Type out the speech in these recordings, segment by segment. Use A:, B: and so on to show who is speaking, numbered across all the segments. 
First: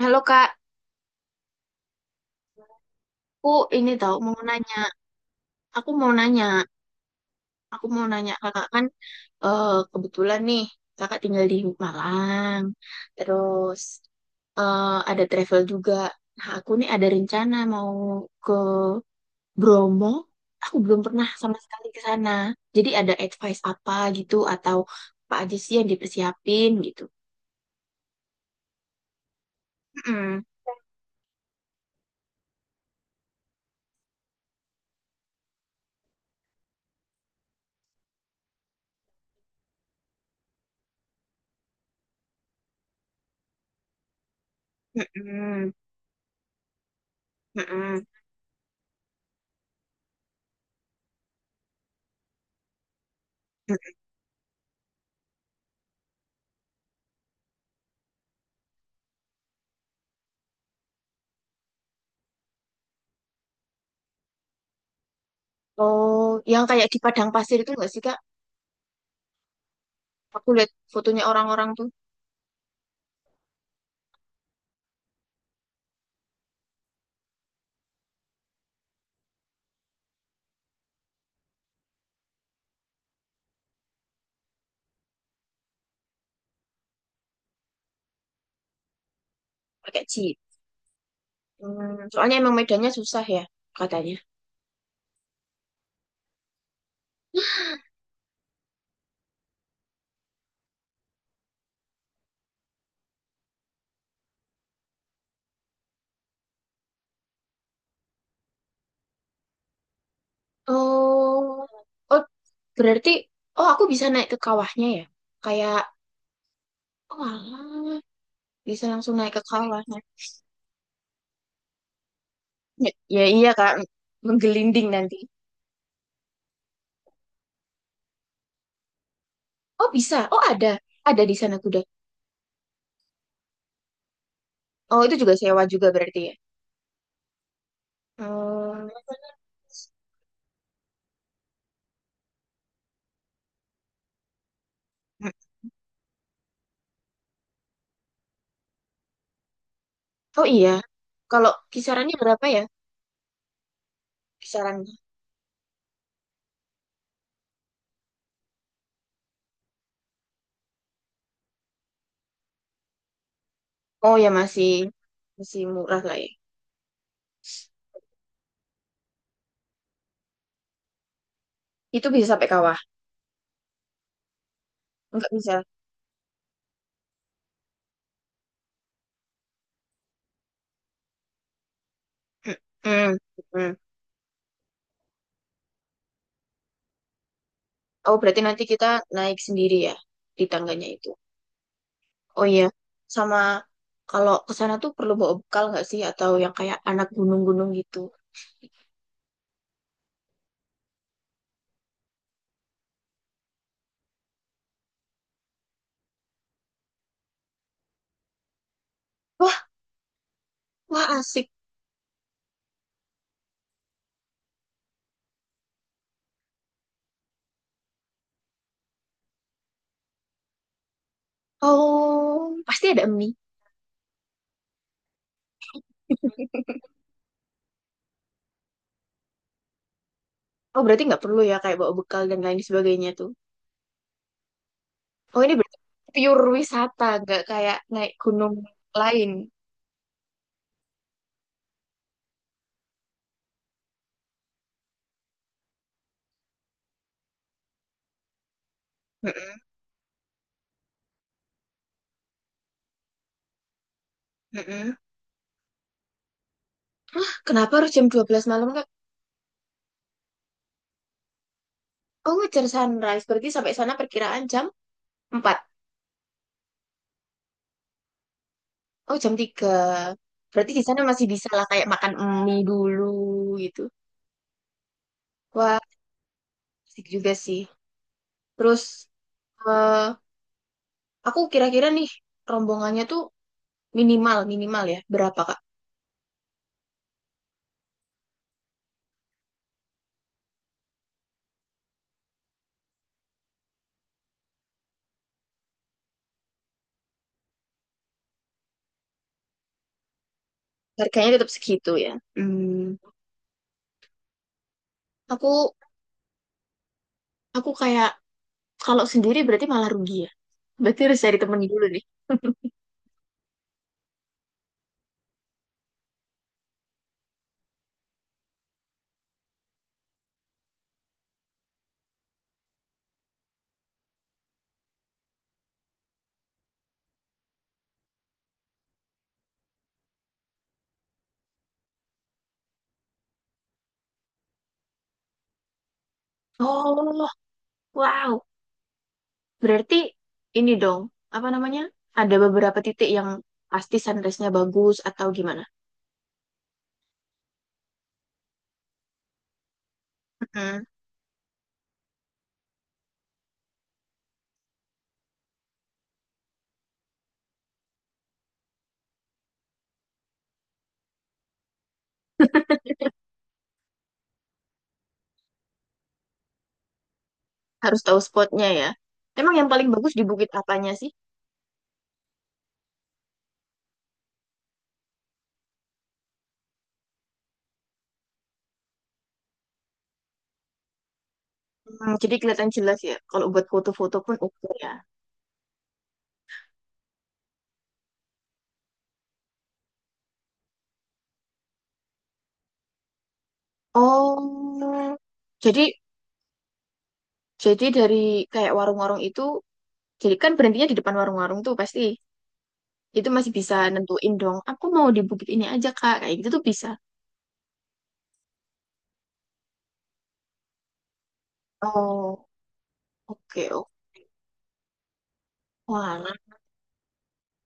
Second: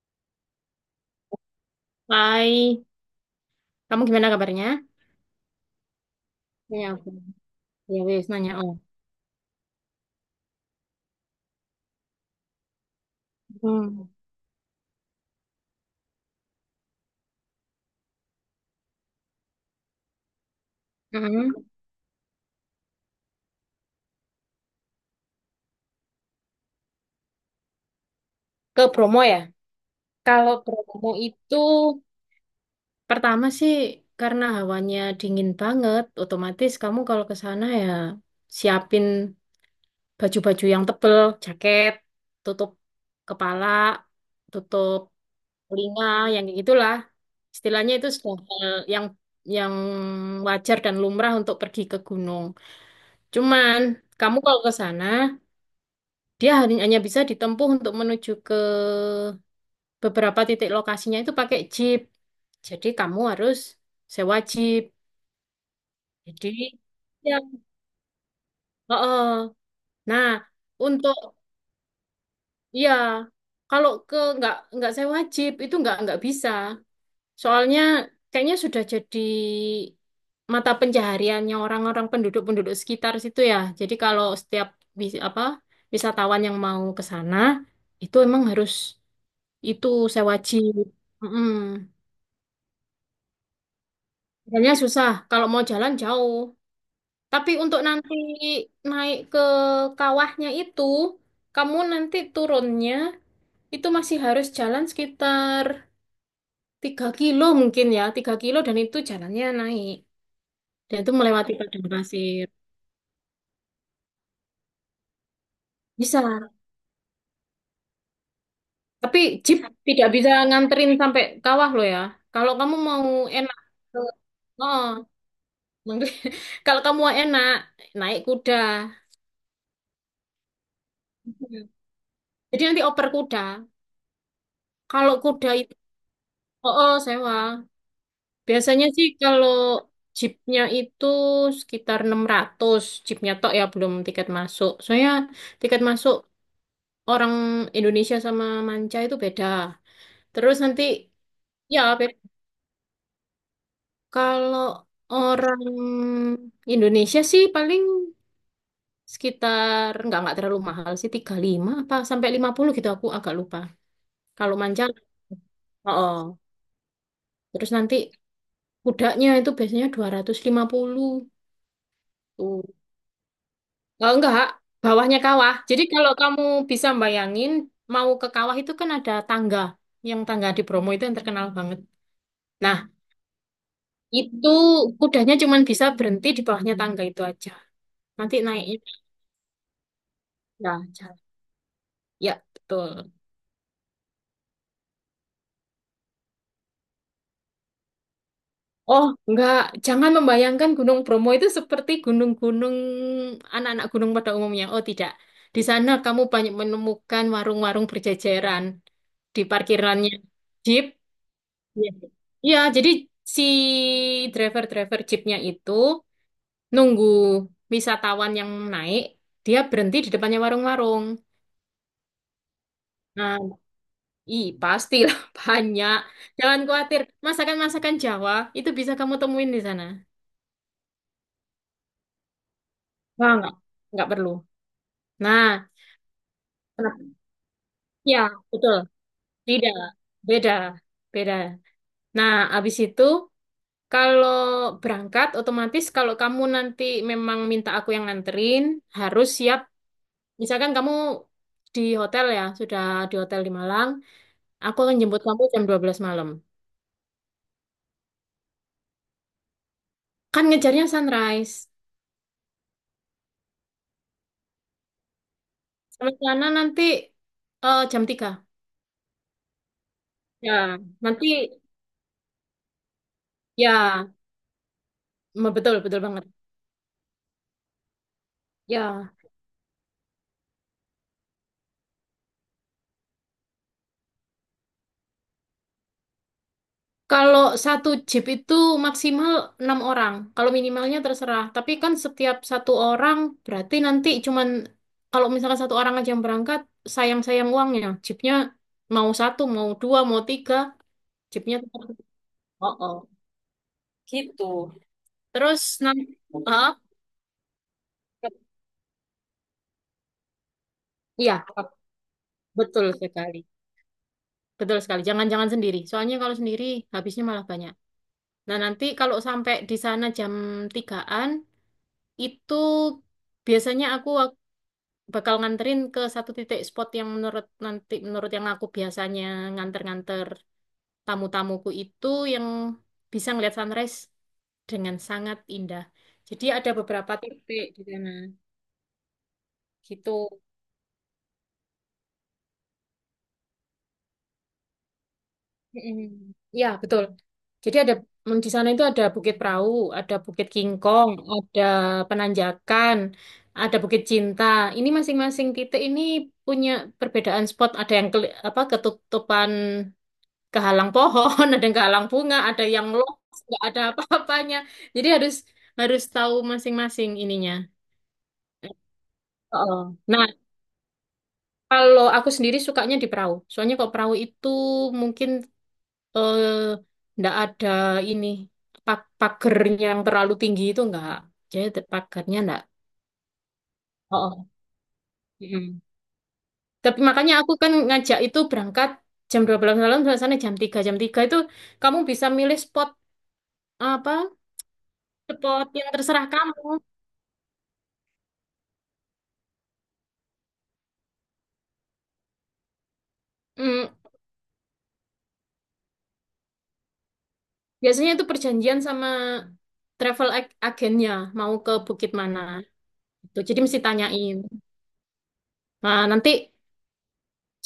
A: Halo Kak,
B: Hai,
A: Aku ini
B: kamu
A: tahu
B: gimana
A: mau
B: kabarnya?
A: nanya. Aku mau nanya,
B: Ya, aku.
A: aku
B: Ya,
A: mau
B: wis
A: nanya
B: nanya.
A: Kakak
B: Oh.
A: kan, eh, kebetulan nih Kakak tinggal di Malang. Terus,
B: Hmm.
A: eh, ada travel juga. Nah, aku nih ada rencana mau ke Bromo. Aku belum pernah
B: Mm-mm.
A: sama sekali ke sana. Jadi ada advice apa gitu atau apa aja sih yang dipersiapin gitu.
B: Ke Bromo ya?
A: Mm-mm,
B: Kalau Bromo itu pertama sih karena hawanya dingin banget, otomatis kamu kalau ke sana ya siapin baju-baju yang tebel, jaket, tutup kepala, tutup
A: mm-mm,
B: telinga, yang kayak gitulah. Istilahnya
A: mm-mm.
B: itu sudah hal yang wajar dan lumrah untuk pergi ke gunung. Cuman kamu kalau ke sana dia hanya hanya bisa ditempuh untuk menuju ke beberapa titik lokasinya itu pakai jeep. Jadi kamu harus sewa jeep.
A: Oh,
B: Jadi
A: yang kayak di Padang
B: ya,
A: Pasir itu nggak sih, Kak?
B: heeh. Nah,
A: Aku lihat
B: untuk
A: fotonya orang-orang tuh
B: ya kalau ke nggak sewa jeep itu nggak bisa. Soalnya kayaknya sudah jadi mata pencahariannya orang-orang penduduk-penduduk sekitar situ ya. Jadi kalau setiap wis- apa wisatawan yang mau ke sana itu emang harus itu
A: pakai
B: sewa
A: jeep.
B: jeep. Mm-mm.
A: Hmm, soalnya emang medannya susah ya katanya.
B: Jalannya susah kalau mau jalan jauh. Tapi untuk nanti naik ke kawahnya itu, kamu nanti turunnya itu masih harus jalan sekitar 3 kilo mungkin ya, 3 kilo dan itu jalannya naik. Dan itu melewati
A: Oh,
B: padang
A: oh,
B: pasir.
A: berarti, oh, aku bisa naik ke kawahnya ya? Kayak,
B: Bisa.
A: oh alah, bisa langsung
B: Tapi
A: naik ke
B: jeep
A: kawahnya.
B: tidak bisa nganterin sampai kawah loh ya. Kalau kamu
A: Ya,
B: mau
A: ya iya
B: enak,
A: Kak,
B: ke- oh,
A: menggelinding nanti.
B: kalau kamu mau enak, naik kuda.
A: Oh bisa. Oh ada. Ada di sana
B: Hmm.
A: kuda.
B: Jadi nanti oper kuda.
A: Oh itu
B: Kalau
A: juga
B: kuda
A: sewa
B: itu,
A: juga berarti ya.
B: oh, oh, sewa. Biasanya
A: Hmm.
B: sih kalau jeepnya itu sekitar 600. Jeepnya tok ya, belum tiket masuk. Soalnya
A: Hmm.
B: tiket masuk orang Indonesia sama manca itu beda.
A: Oh
B: Terus
A: iya.
B: nanti,
A: Kalau
B: ya
A: kisarannya berapa ya?
B: kalau
A: Kisarannya.
B: orang Indonesia sih paling sekitar nggak terlalu mahal sih 35 apa sampai 50 gitu aku agak lupa.
A: Oh ya,
B: Kalau
A: masih
B: manja
A: masih
B: oh,
A: murah lah ya.
B: oh. Terus nanti kudanya itu biasanya 250
A: Itu bisa sampai
B: tuh.
A: kawah.
B: Oh, enggak, bawahnya
A: Enggak
B: kawah.
A: bisa.
B: Jadi kalau kamu bisa bayangin mau ke kawah itu kan ada tangga. Yang tangga di Bromo itu yang terkenal banget. Nah,
A: Mm, mm.
B: itu kudanya cuma bisa berhenti di bawahnya tangga itu aja.
A: Oh,
B: Nanti
A: berarti nanti kita
B: naiknya
A: naik sendiri ya di
B: ya,
A: tangganya itu.
B: jalan. Ya,
A: Oh iya,
B: betul.
A: sama kalau ke sana tuh perlu bawa bekal nggak sih? Atau yang kayak anak gunung-gunung gitu.
B: Oh, enggak. Jangan membayangkan Gunung Bromo itu seperti gunung-gunung anak-anak gunung pada umumnya. Oh, tidak. Di sana kamu banyak menemukan warung-warung berjajaran di
A: Wah,
B: parkirannya jeep.
A: wah asik.
B: Iya, iya, jadi si driver-driver jeepnya itu nunggu wisatawan yang naik, dia berhenti di depannya warung-warung.
A: Oh, pasti ada mie.
B: Nah, i pastilah banyak. Jangan khawatir, masakan-masakan Jawa itu bisa kamu temuin di sana.
A: Oh, berarti nggak perlu ya kayak bawa bekal dan lain sebagainya tuh.
B: Wah, enggak perlu.
A: Oh,
B: Nah,
A: ini berarti pure wisata,
B: kenapa?
A: nggak kayak naik
B: Ya,
A: gunung
B: betul.
A: lain.
B: Tidak, beda, beda. Nah, abis itu kalau berangkat otomatis kalau kamu nanti memang minta aku yang nganterin, harus siap.
A: Mm-mm,
B: Misalkan kamu di hotel ya, sudah di hotel di Malang, aku
A: mm-mm.
B: akan jemput kamu jam 12 malam.
A: Hah, kenapa harus jam 12 malam, Kak?
B: Kan ngejarnya sunrise.
A: Oh, ngejar sunrise. Berarti sampai sana perkiraan jam 4.
B: Sampai sana nanti jam 3.
A: Oh, jam 3. Berarti
B: Ya,
A: di sana masih
B: nanti
A: bisa lah kayak makan mie dulu, gitu.
B: ya, betul,
A: Wah,
B: betul banget.
A: asik juga sih. Terus,
B: Ya,
A: eh aku kira-kira nih, rombongannya tuh minimal minimal ya berapa, Kak?
B: kalau satu jeep itu maksimal 6 orang. Kalau minimalnya terserah. Tapi kan setiap satu orang berarti nanti cuman kalau misalkan satu orang aja yang berangkat, sayang-sayang uangnya. Jeepnya mau satu, mau dua, mau tiga,
A: Harganya tetap
B: jeepnya tetap.
A: segitu ya.
B: Oh, oh.
A: Hmm,
B: Gitu. Terus
A: aku
B: nanti, ah,
A: aku kayak kalau sendiri berarti malah rugi ya. Berarti harus cari
B: iya,
A: temen dulu nih.
B: betul sekali, betul sekali. Jangan-jangan sendiri. Soalnya kalau sendiri habisnya malah banyak. Nah nanti kalau sampai di sana jam tigaan itu biasanya aku bakal nganterin ke satu titik spot yang menurut nanti menurut yang aku biasanya nganter-nganter tamu-tamuku itu yang bisa ngeliat sunrise dengan sangat indah. Jadi ada beberapa
A: Oh,
B: titik di sana
A: wow. Berarti
B: gitu.
A: ini dong, apa namanya? Ada beberapa titik yang pasti sunrise-nya bagus atau gimana?
B: Mm-mm. Ya, betul. Jadi ada di sana itu ada Bukit Perahu, ada Bukit Kingkong, ada Penanjakan, ada Bukit Cinta. Ini masing-masing titik ini punya perbedaan spot. Ada yang keli- apa ketutupan kehalang pohon, ada yang kehalang bunga, ada yang lost, nggak ada apa-apanya. Jadi harus harus tahu masing-masing ininya.
A: Harus tahu spotnya ya. Emang yang paling
B: Oh.
A: bagus di
B: Nah,
A: bukit apanya sih?
B: kalau aku sendiri sukanya di perahu. Soalnya kalau perahu itu mungkin eh, nggak ada ini pagernya yang terlalu tinggi itu nggak. Jadi
A: Hmm, jadi
B: pagarnya nggak.
A: kelihatan jelas ya. Kalau buat foto-foto pun
B: Oh.
A: oke ya.
B: Mm. Tapi makanya aku kan ngajak itu berangkat jam 12 malam sampai sana jam 3. Jam 3 itu kamu bisa milih spot apa?
A: Oh,
B: Spot
A: jadi
B: yang terserah kamu.
A: jadi dari kayak warung-warung itu, jadi kan berhentinya di depan warung-warung tuh pasti. Itu masih bisa nentuin dong. Aku mau di bukit ini aja Kak, kayak gitu tuh bisa.
B: Biasanya itu perjanjian sama travel agennya mau ke bukit mana.
A: Oh,
B: Gitu. Jadi
A: oke,
B: mesti
A: oke.
B: tanyain. Nah,
A: Wah.
B: nanti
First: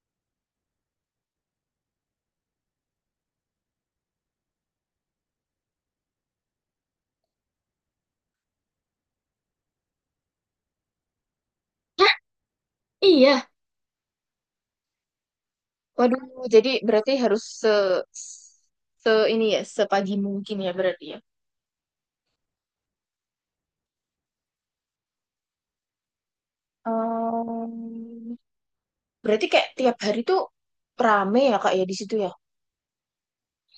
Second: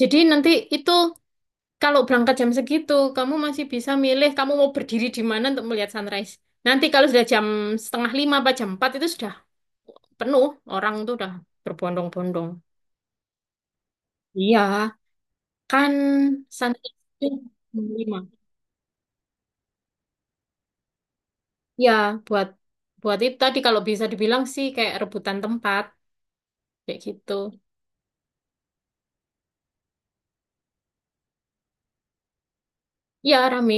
B: jadi nanti itu kalau berangkat jam segitu, kamu masih bisa milih kamu mau berdiri di mana untuk melihat sunrise. Nanti kalau sudah jam setengah lima apa jam 4 itu sudah penuh orang tuh udah
A: Hah,
B: berbondong-bondong.
A: iya.
B: Iya, kan
A: Waduh, jadi
B: sunrise
A: berarti
B: itu
A: harus se,
B: jam 5.
A: se ini ya, sepagi mungkin ya berarti ya.
B: Ya, buat buat itu tadi kalau bisa dibilang sih kayak rebutan tempat kayak gitu.
A: Oh. Berarti kayak tiap hari tuh rame ya kak ya di situ ya.
B: Iya, rame.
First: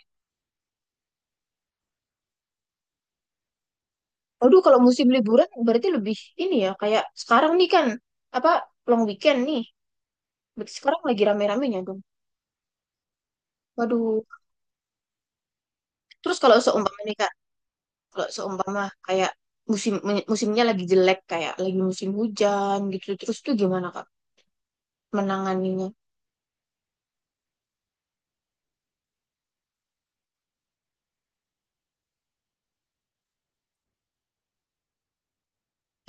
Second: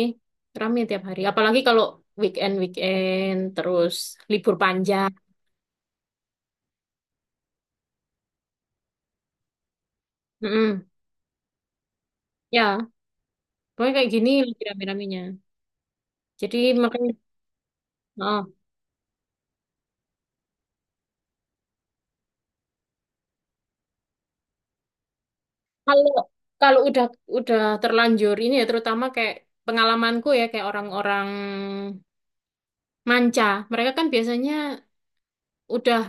B: Rame tiap hari. Apalagi kalau weekend-weekend, terus libur
A: Aduh, kalau musim
B: panjang.
A: liburan berarti lebih ini ya, kayak sekarang nih kan, apa, long weekend nih. Berarti
B: Mm-mm.
A: sekarang lagi rame-ramenya dong.
B: Ya, pokoknya kayak
A: Waduh.
B: gini lagi rame-ramenya.
A: Terus, kalau
B: Jadi
A: seumpama
B: makanya,
A: nih kak, kalau
B: oh,
A: seumpama kayak musim musimnya lagi jelek, kayak lagi musim hujan gitu terus tuh, gimana kak menanganinya?
B: kalau kalau udah terlanjur ini ya, terutama kayak pengalamanku ya, kayak orang-orang manca. Mereka kan biasanya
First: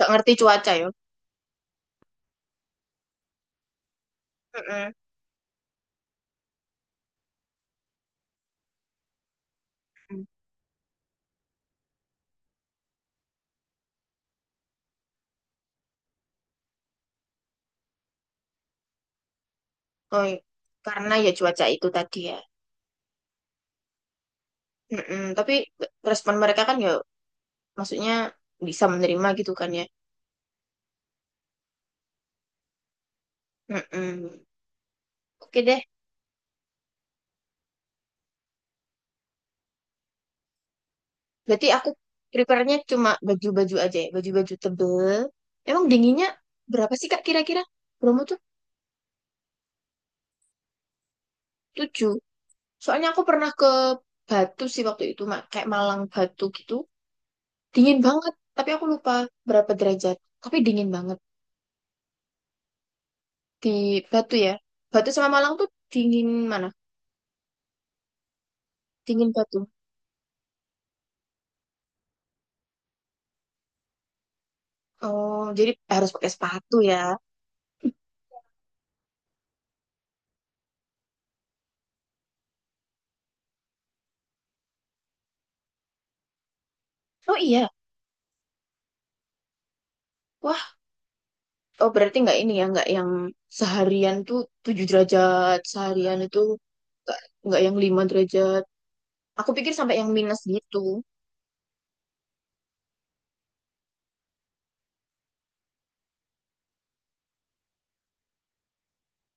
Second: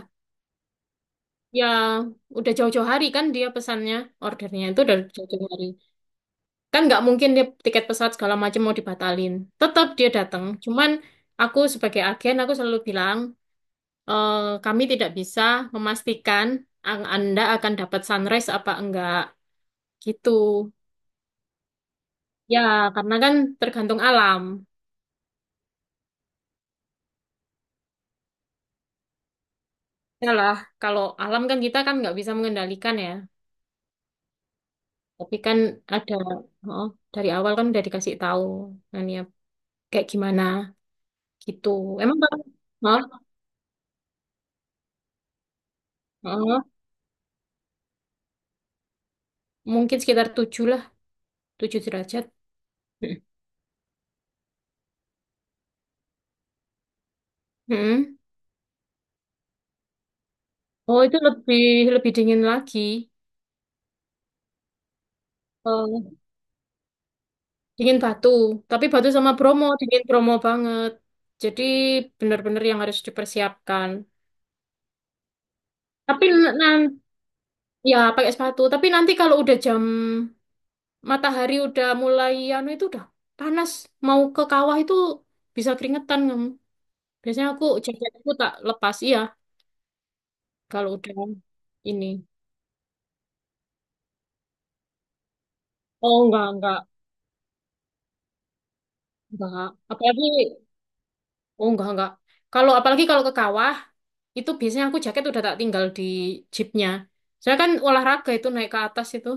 A: Gak ngerti cuaca ya.
B: ya udah jauh-jauh hari kan dia pesannya, ordernya itu
A: Mm-mm.
B: udah jauh-jauh hari. Kan nggak mungkin dia tiket pesawat segala macam mau dibatalin. Tetap dia datang. Cuman aku sebagai agen aku selalu bilang, "Eh, kami tidak bisa memastikan Anda akan dapat sunrise apa enggak.
A: Oh,
B: Gitu.
A: iya, karena ya cuaca itu tadi ya.
B: Ya, karena kan tergantung alam.
A: Mm-mm. Tapi respon mereka kan ya, maksudnya bisa menerima gitu kan ya.
B: Ya lah, kalau alam kan kita kan nggak bisa mengendalikan ya.
A: Mm-mm.
B: Tapi kan
A: Oke deh,
B: ada, oh, dari awal kan udah dikasih tahu kan ya kayak gimana
A: berarti
B: gitu.
A: aku
B: Emang kan,
A: prepare-nya cuma
B: oh,
A: baju-baju aja ya, baju-baju tebel. Emang dinginnya
B: oh,
A: berapa sih Kak kira-kira? Bromo tuh
B: mungkin sekitar 7 lah, 7
A: tujuh.
B: derajat.
A: Soalnya
B: Hmm.
A: aku pernah ke Batu sih waktu itu, Mak. Kayak Malang Batu gitu. Dingin
B: Hmm.
A: banget, tapi aku lupa berapa derajat. Tapi dingin
B: Oh, itu
A: banget
B: lebih lebih dingin lagi.
A: di Batu ya. Batu sama Malang tuh
B: Oh,
A: dingin mana?
B: dingin Batu. Tapi Batu sama
A: Dingin
B: Bromo,
A: Batu.
B: dingin Bromo banget. Jadi benar-benar yang harus dipersiapkan.
A: Oh, jadi harus
B: Tapi
A: pakai sepatu ya.
B: nanti ya pakai sepatu. Tapi nanti kalau udah jam matahari udah mulai anu itu udah panas. Mau ke kawah itu bisa keringetan kamu.
A: Oh
B: Biasanya aku
A: iya,
B: jaketku tak lepas iya
A: wah.
B: kalau udah
A: Oh,
B: ini.
A: berarti nggak ini ya, nggak yang seharian tuh 7 derajat, seharian
B: Oh
A: itu
B: enggak
A: nggak nggak yang 5 derajat. Aku
B: enggak.
A: pikir sampai yang
B: Apalagi
A: minus gitu.
B: oh enggak enggak. Kalau apalagi kalau ke kawah itu biasanya aku jaket udah tak tinggal di jeepnya. Soalnya kan olahraga itu naik ke atas itu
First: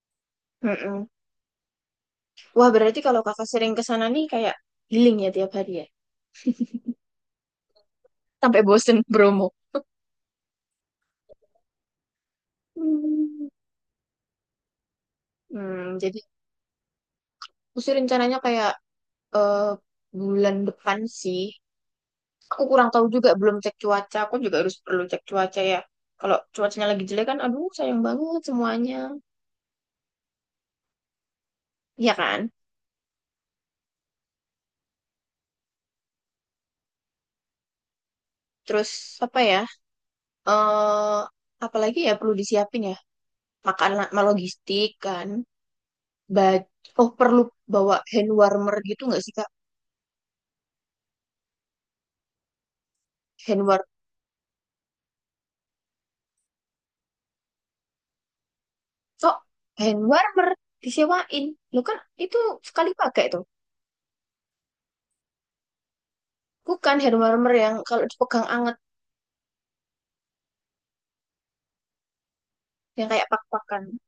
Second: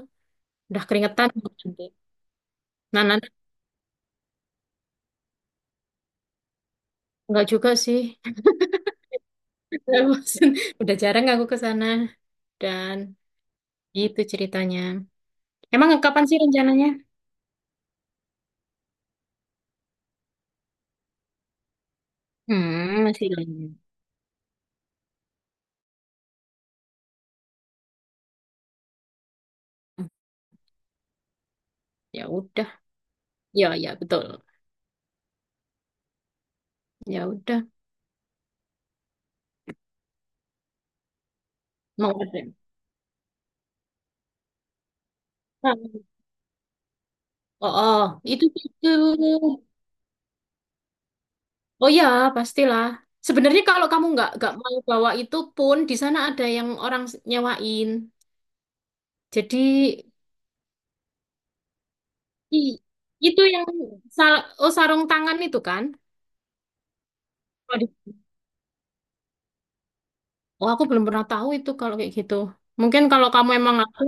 B: udah
A: Mm-mm.
B: keringetan nanti.
A: Wah, berarti
B: Nah,
A: kalau
B: nanti
A: kakak sering ke sana nih, kayak healing ya tiap hari ya.
B: nggak juga sih.
A: Sampai bosen Bromo.
B: Bosen. Udah jarang aku ke sana dan
A: Hmm.
B: itu ceritanya. Emang
A: Hmm, jadi
B: kapan sih rencananya?
A: aku sih rencananya kayak, eh, bulan depan sih. Aku kurang
B: Hmm,
A: tahu
B: masih
A: juga, belum
B: lama.
A: cek cuaca. Aku juga harus perlu cek cuaca ya. Kalau cuacanya lagi jelek kan, aduh sayang banget semuanya. Iya
B: Ya
A: kan?
B: udah. Ya, ya betul. Ya udah.
A: Terus apa ya? eh Apalagi
B: Mau
A: ya perlu
B: ada.
A: disiapin ya, makanan sama logistik kan.
B: Hmm.
A: Ba- oh, perlu
B: Oh,
A: bawa
B: oh,
A: hand
B: itu
A: warmer
B: itu.
A: gitu nggak sih kak?
B: Oh ya, pastilah. Sebenarnya
A: Hand war
B: kalau kamu nggak mau bawa itu pun di sana ada yang orang nyewain.
A: Oh,
B: Jadi
A: hand warmer disewain lu kan, itu
B: ih,
A: sekali pakai
B: itu
A: tuh,
B: yang sarung tangan itu kan?
A: bukan hand warmer yang
B: Waduh.
A: kalau dipegang anget,
B: Oh, aku belum pernah tahu itu kalau kayak gitu. Mungkin
A: yang
B: kalau
A: kayak
B: kamu emang
A: pak-pakan.
B: ada,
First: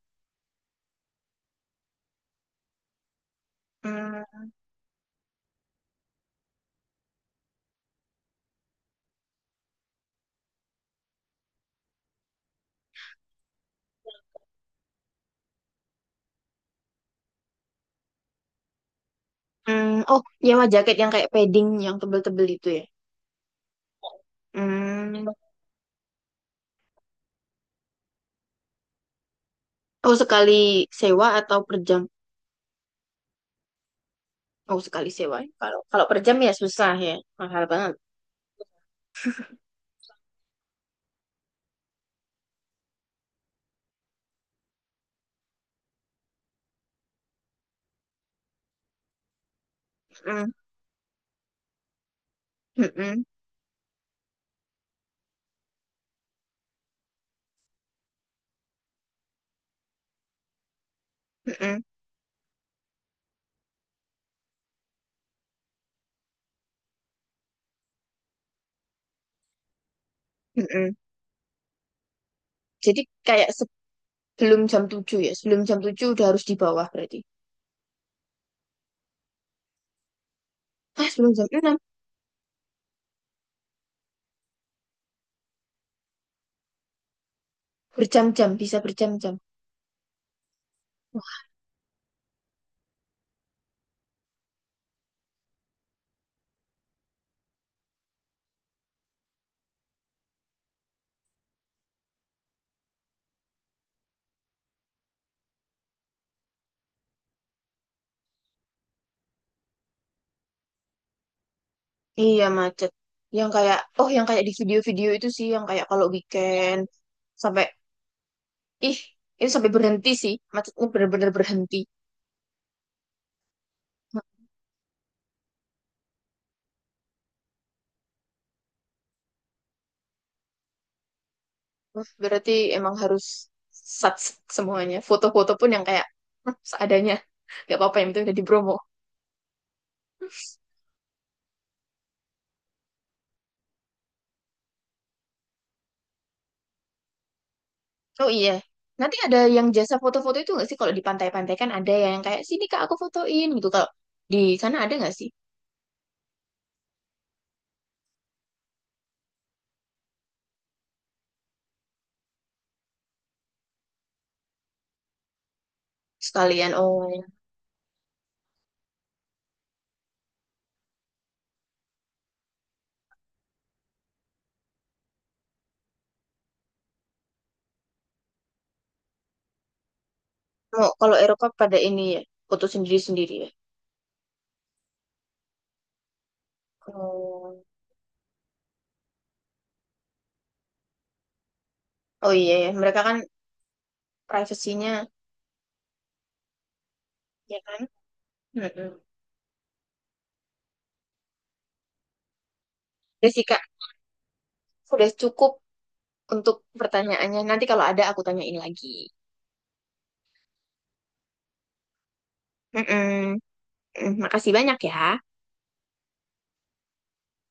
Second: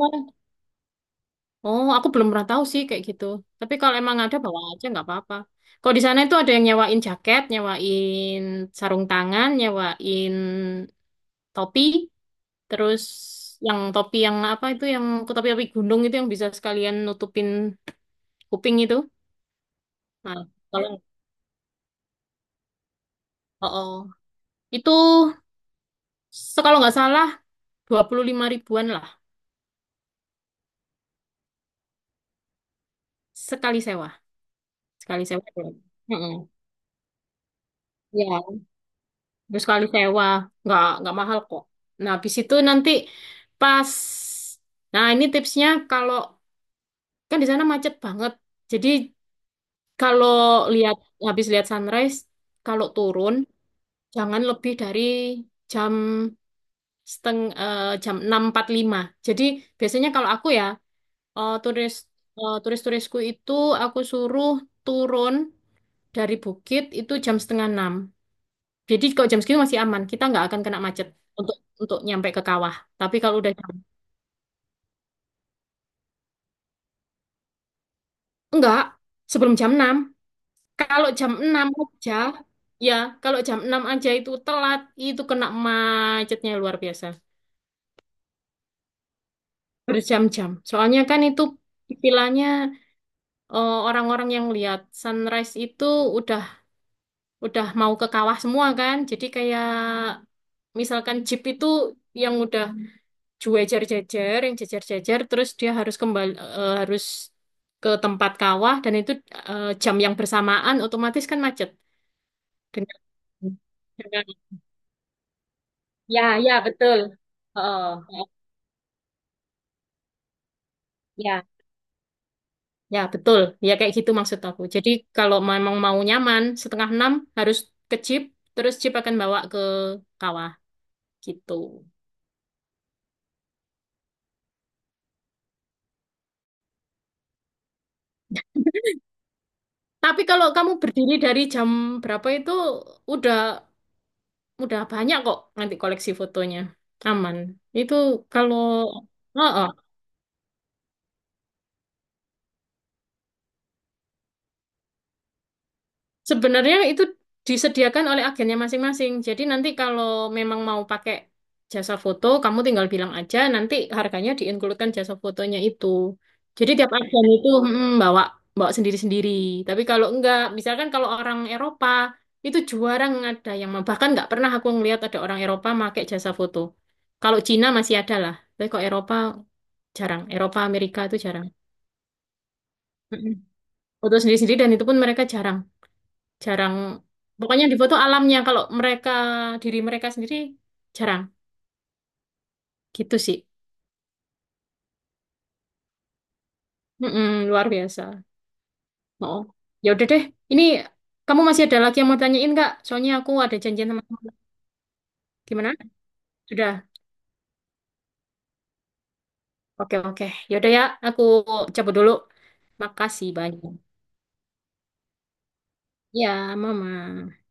B: oh aku belum pernah tahu sih kayak gitu. Tapi kalau emang ada
A: Hmm,
B: bawa aja nggak apa-apa. Kalau di sana itu ada yang nyewain jaket, nyewain sarung tangan, nyewain topi, terus yang topi yang apa itu yang topi-topi gunung itu yang bisa sekalian nutupin kuping itu.
A: hmm, oh,
B: Nah,
A: nyewa
B: kalau
A: jaket yang kayak padding yang tebel-tebel itu ya?
B: oh, oh, itu
A: Hmm,
B: kalau nggak salah 25 ribuan lah.
A: oh, sekali sewa atau per jam?
B: Sekali sewa,
A: Oh, sekali
B: sekali
A: sewa
B: sewa.
A: ya.
B: Boleh.
A: Kalau kalau per jam ya
B: Mm-mm.
A: susah ya, mahal banget.
B: Ya, terus sekali sewa, nggak mahal kok. Nah, habis itu nanti pas, nah ini tipsnya kalau kan di sana macet banget. Jadi kalau
A: Hmm.
B: lihat habis lihat sunrise, kalau
A: Mm-mm.
B: turun jangan lebih dari jam jam 06.45. Jadi biasanya kalau aku ya eh,
A: Mm-mm,
B: turis turis-turisku itu aku suruh turun dari bukit itu jam setengah enam. Jadi kalau jam segini masih aman, kita nggak akan kena
A: mm-mm.
B: macet untuk untuk nyampe ke kawah.
A: Jadi
B: Tapi kalau
A: kayak
B: udah jam,
A: sebelum jam 7 ya, sebelum jam 7 udah harus di bawah berarti.
B: enggak, sebelum jam 6.
A: Ah,
B: Kalau jam
A: sebelum jam
B: 6
A: enam
B: aja, ya kalau jam 6 aja itu telat, itu kena macetnya luar biasa.
A: Berjam-jam, bisa berjam-jam.
B: Berjam-jam. Soalnya kan itu istilahnya orang-orang yang lihat sunrise itu udah udah mau ke kawah semua kan. Jadi kayak misalkan jeep itu yang udah gue jejer-jejer, yang jejer-jejer, terus dia harus kembali eh, harus ke tempat kawah dan itu jam yang bersamaan otomatis kan macet.
A: Iya macet.
B: Dengan,
A: Yang kayak, oh, yang
B: dengan
A: kayak di video-video itu sih, yang kayak kalau
B: ya ya
A: weekend
B: betul.
A: sampai,
B: Oh, oh,
A: ih, itu sampai berhenti sih, macetnya bener-bener
B: ya
A: berhenti.
B: ya betul. Ya kayak gitu maksud aku. Jadi kalau memang mau nyaman setengah enam harus ke jeep, terus jeep akan bawa ke kawah gitu.
A: Wah. Berarti emang harus sat semuanya. Foto-foto pun yang kayak, "Hah, seadanya. Gak apa-apa, yang penting udah di Bromo."
B: Tapi kalau kamu berdiri dari jam berapa itu udah Udah banyak kok nanti koleksi fotonya. Aman. Itu
A: Oh iya.
B: kalau
A: Nanti ada
B: oh,
A: yang
B: oh.
A: jasa foto-foto itu nggak sih? Kalau di pantai-pantai kan ada yang kayak, "Sini kak, aku fotoin," gitu. Kalau di sana ada nggak sih?
B: Sebenarnya itu disediakan oleh agennya masing-masing. Jadi nanti kalau memang mau pakai jasa foto, kamu tinggal bilang aja, nanti harganya diinkludkan jasa fotonya itu. Jadi
A: Sekalian,
B: tiap
A: oh.
B: agen itu bawa bawa sendiri-sendiri. Tapi kalau enggak, misalkan kalau orang Eropa itu jarang ada yang mau. Bahkan nggak pernah aku ngelihat ada orang Eropa pakai jasa foto. Kalau Cina masih ada lah, tapi kok Eropa jarang. Eropa,
A: Oh,
B: Amerika
A: kalau
B: itu
A: Eropa
B: jarang.
A: pada ini ya, foto
B: Mm-mm.
A: sendiri-sendiri ya.
B: Foto sendiri-sendiri dan itu pun mereka jarang. Jarang.
A: Oh,
B: Pokoknya di foto alamnya kalau mereka diri mereka sendiri jarang.
A: oh iya ya. Mereka
B: Gitu
A: kan
B: sih.
A: privasinya,
B: Mm-mm,
A: ya
B: luar
A: kan.
B: biasa.
A: Mm-mm.
B: Oh. Ya udah deh. Ini kamu masih ada lagi yang mau tanyain nggak? Soalnya
A: Udah
B: aku
A: sih
B: ada
A: kak,
B: janjian sama teman.
A: udah cukup
B: Gimana?
A: untuk
B: Sudah.
A: pertanyaannya. Nanti kalau ada aku tanyain lagi.
B: Oke, oke. Ya udah ya, aku cabut dulu. Makasih
A: Mm-mm.
B: banyak.
A: Mm, makasih banyak ya.
B: Ya, Mama.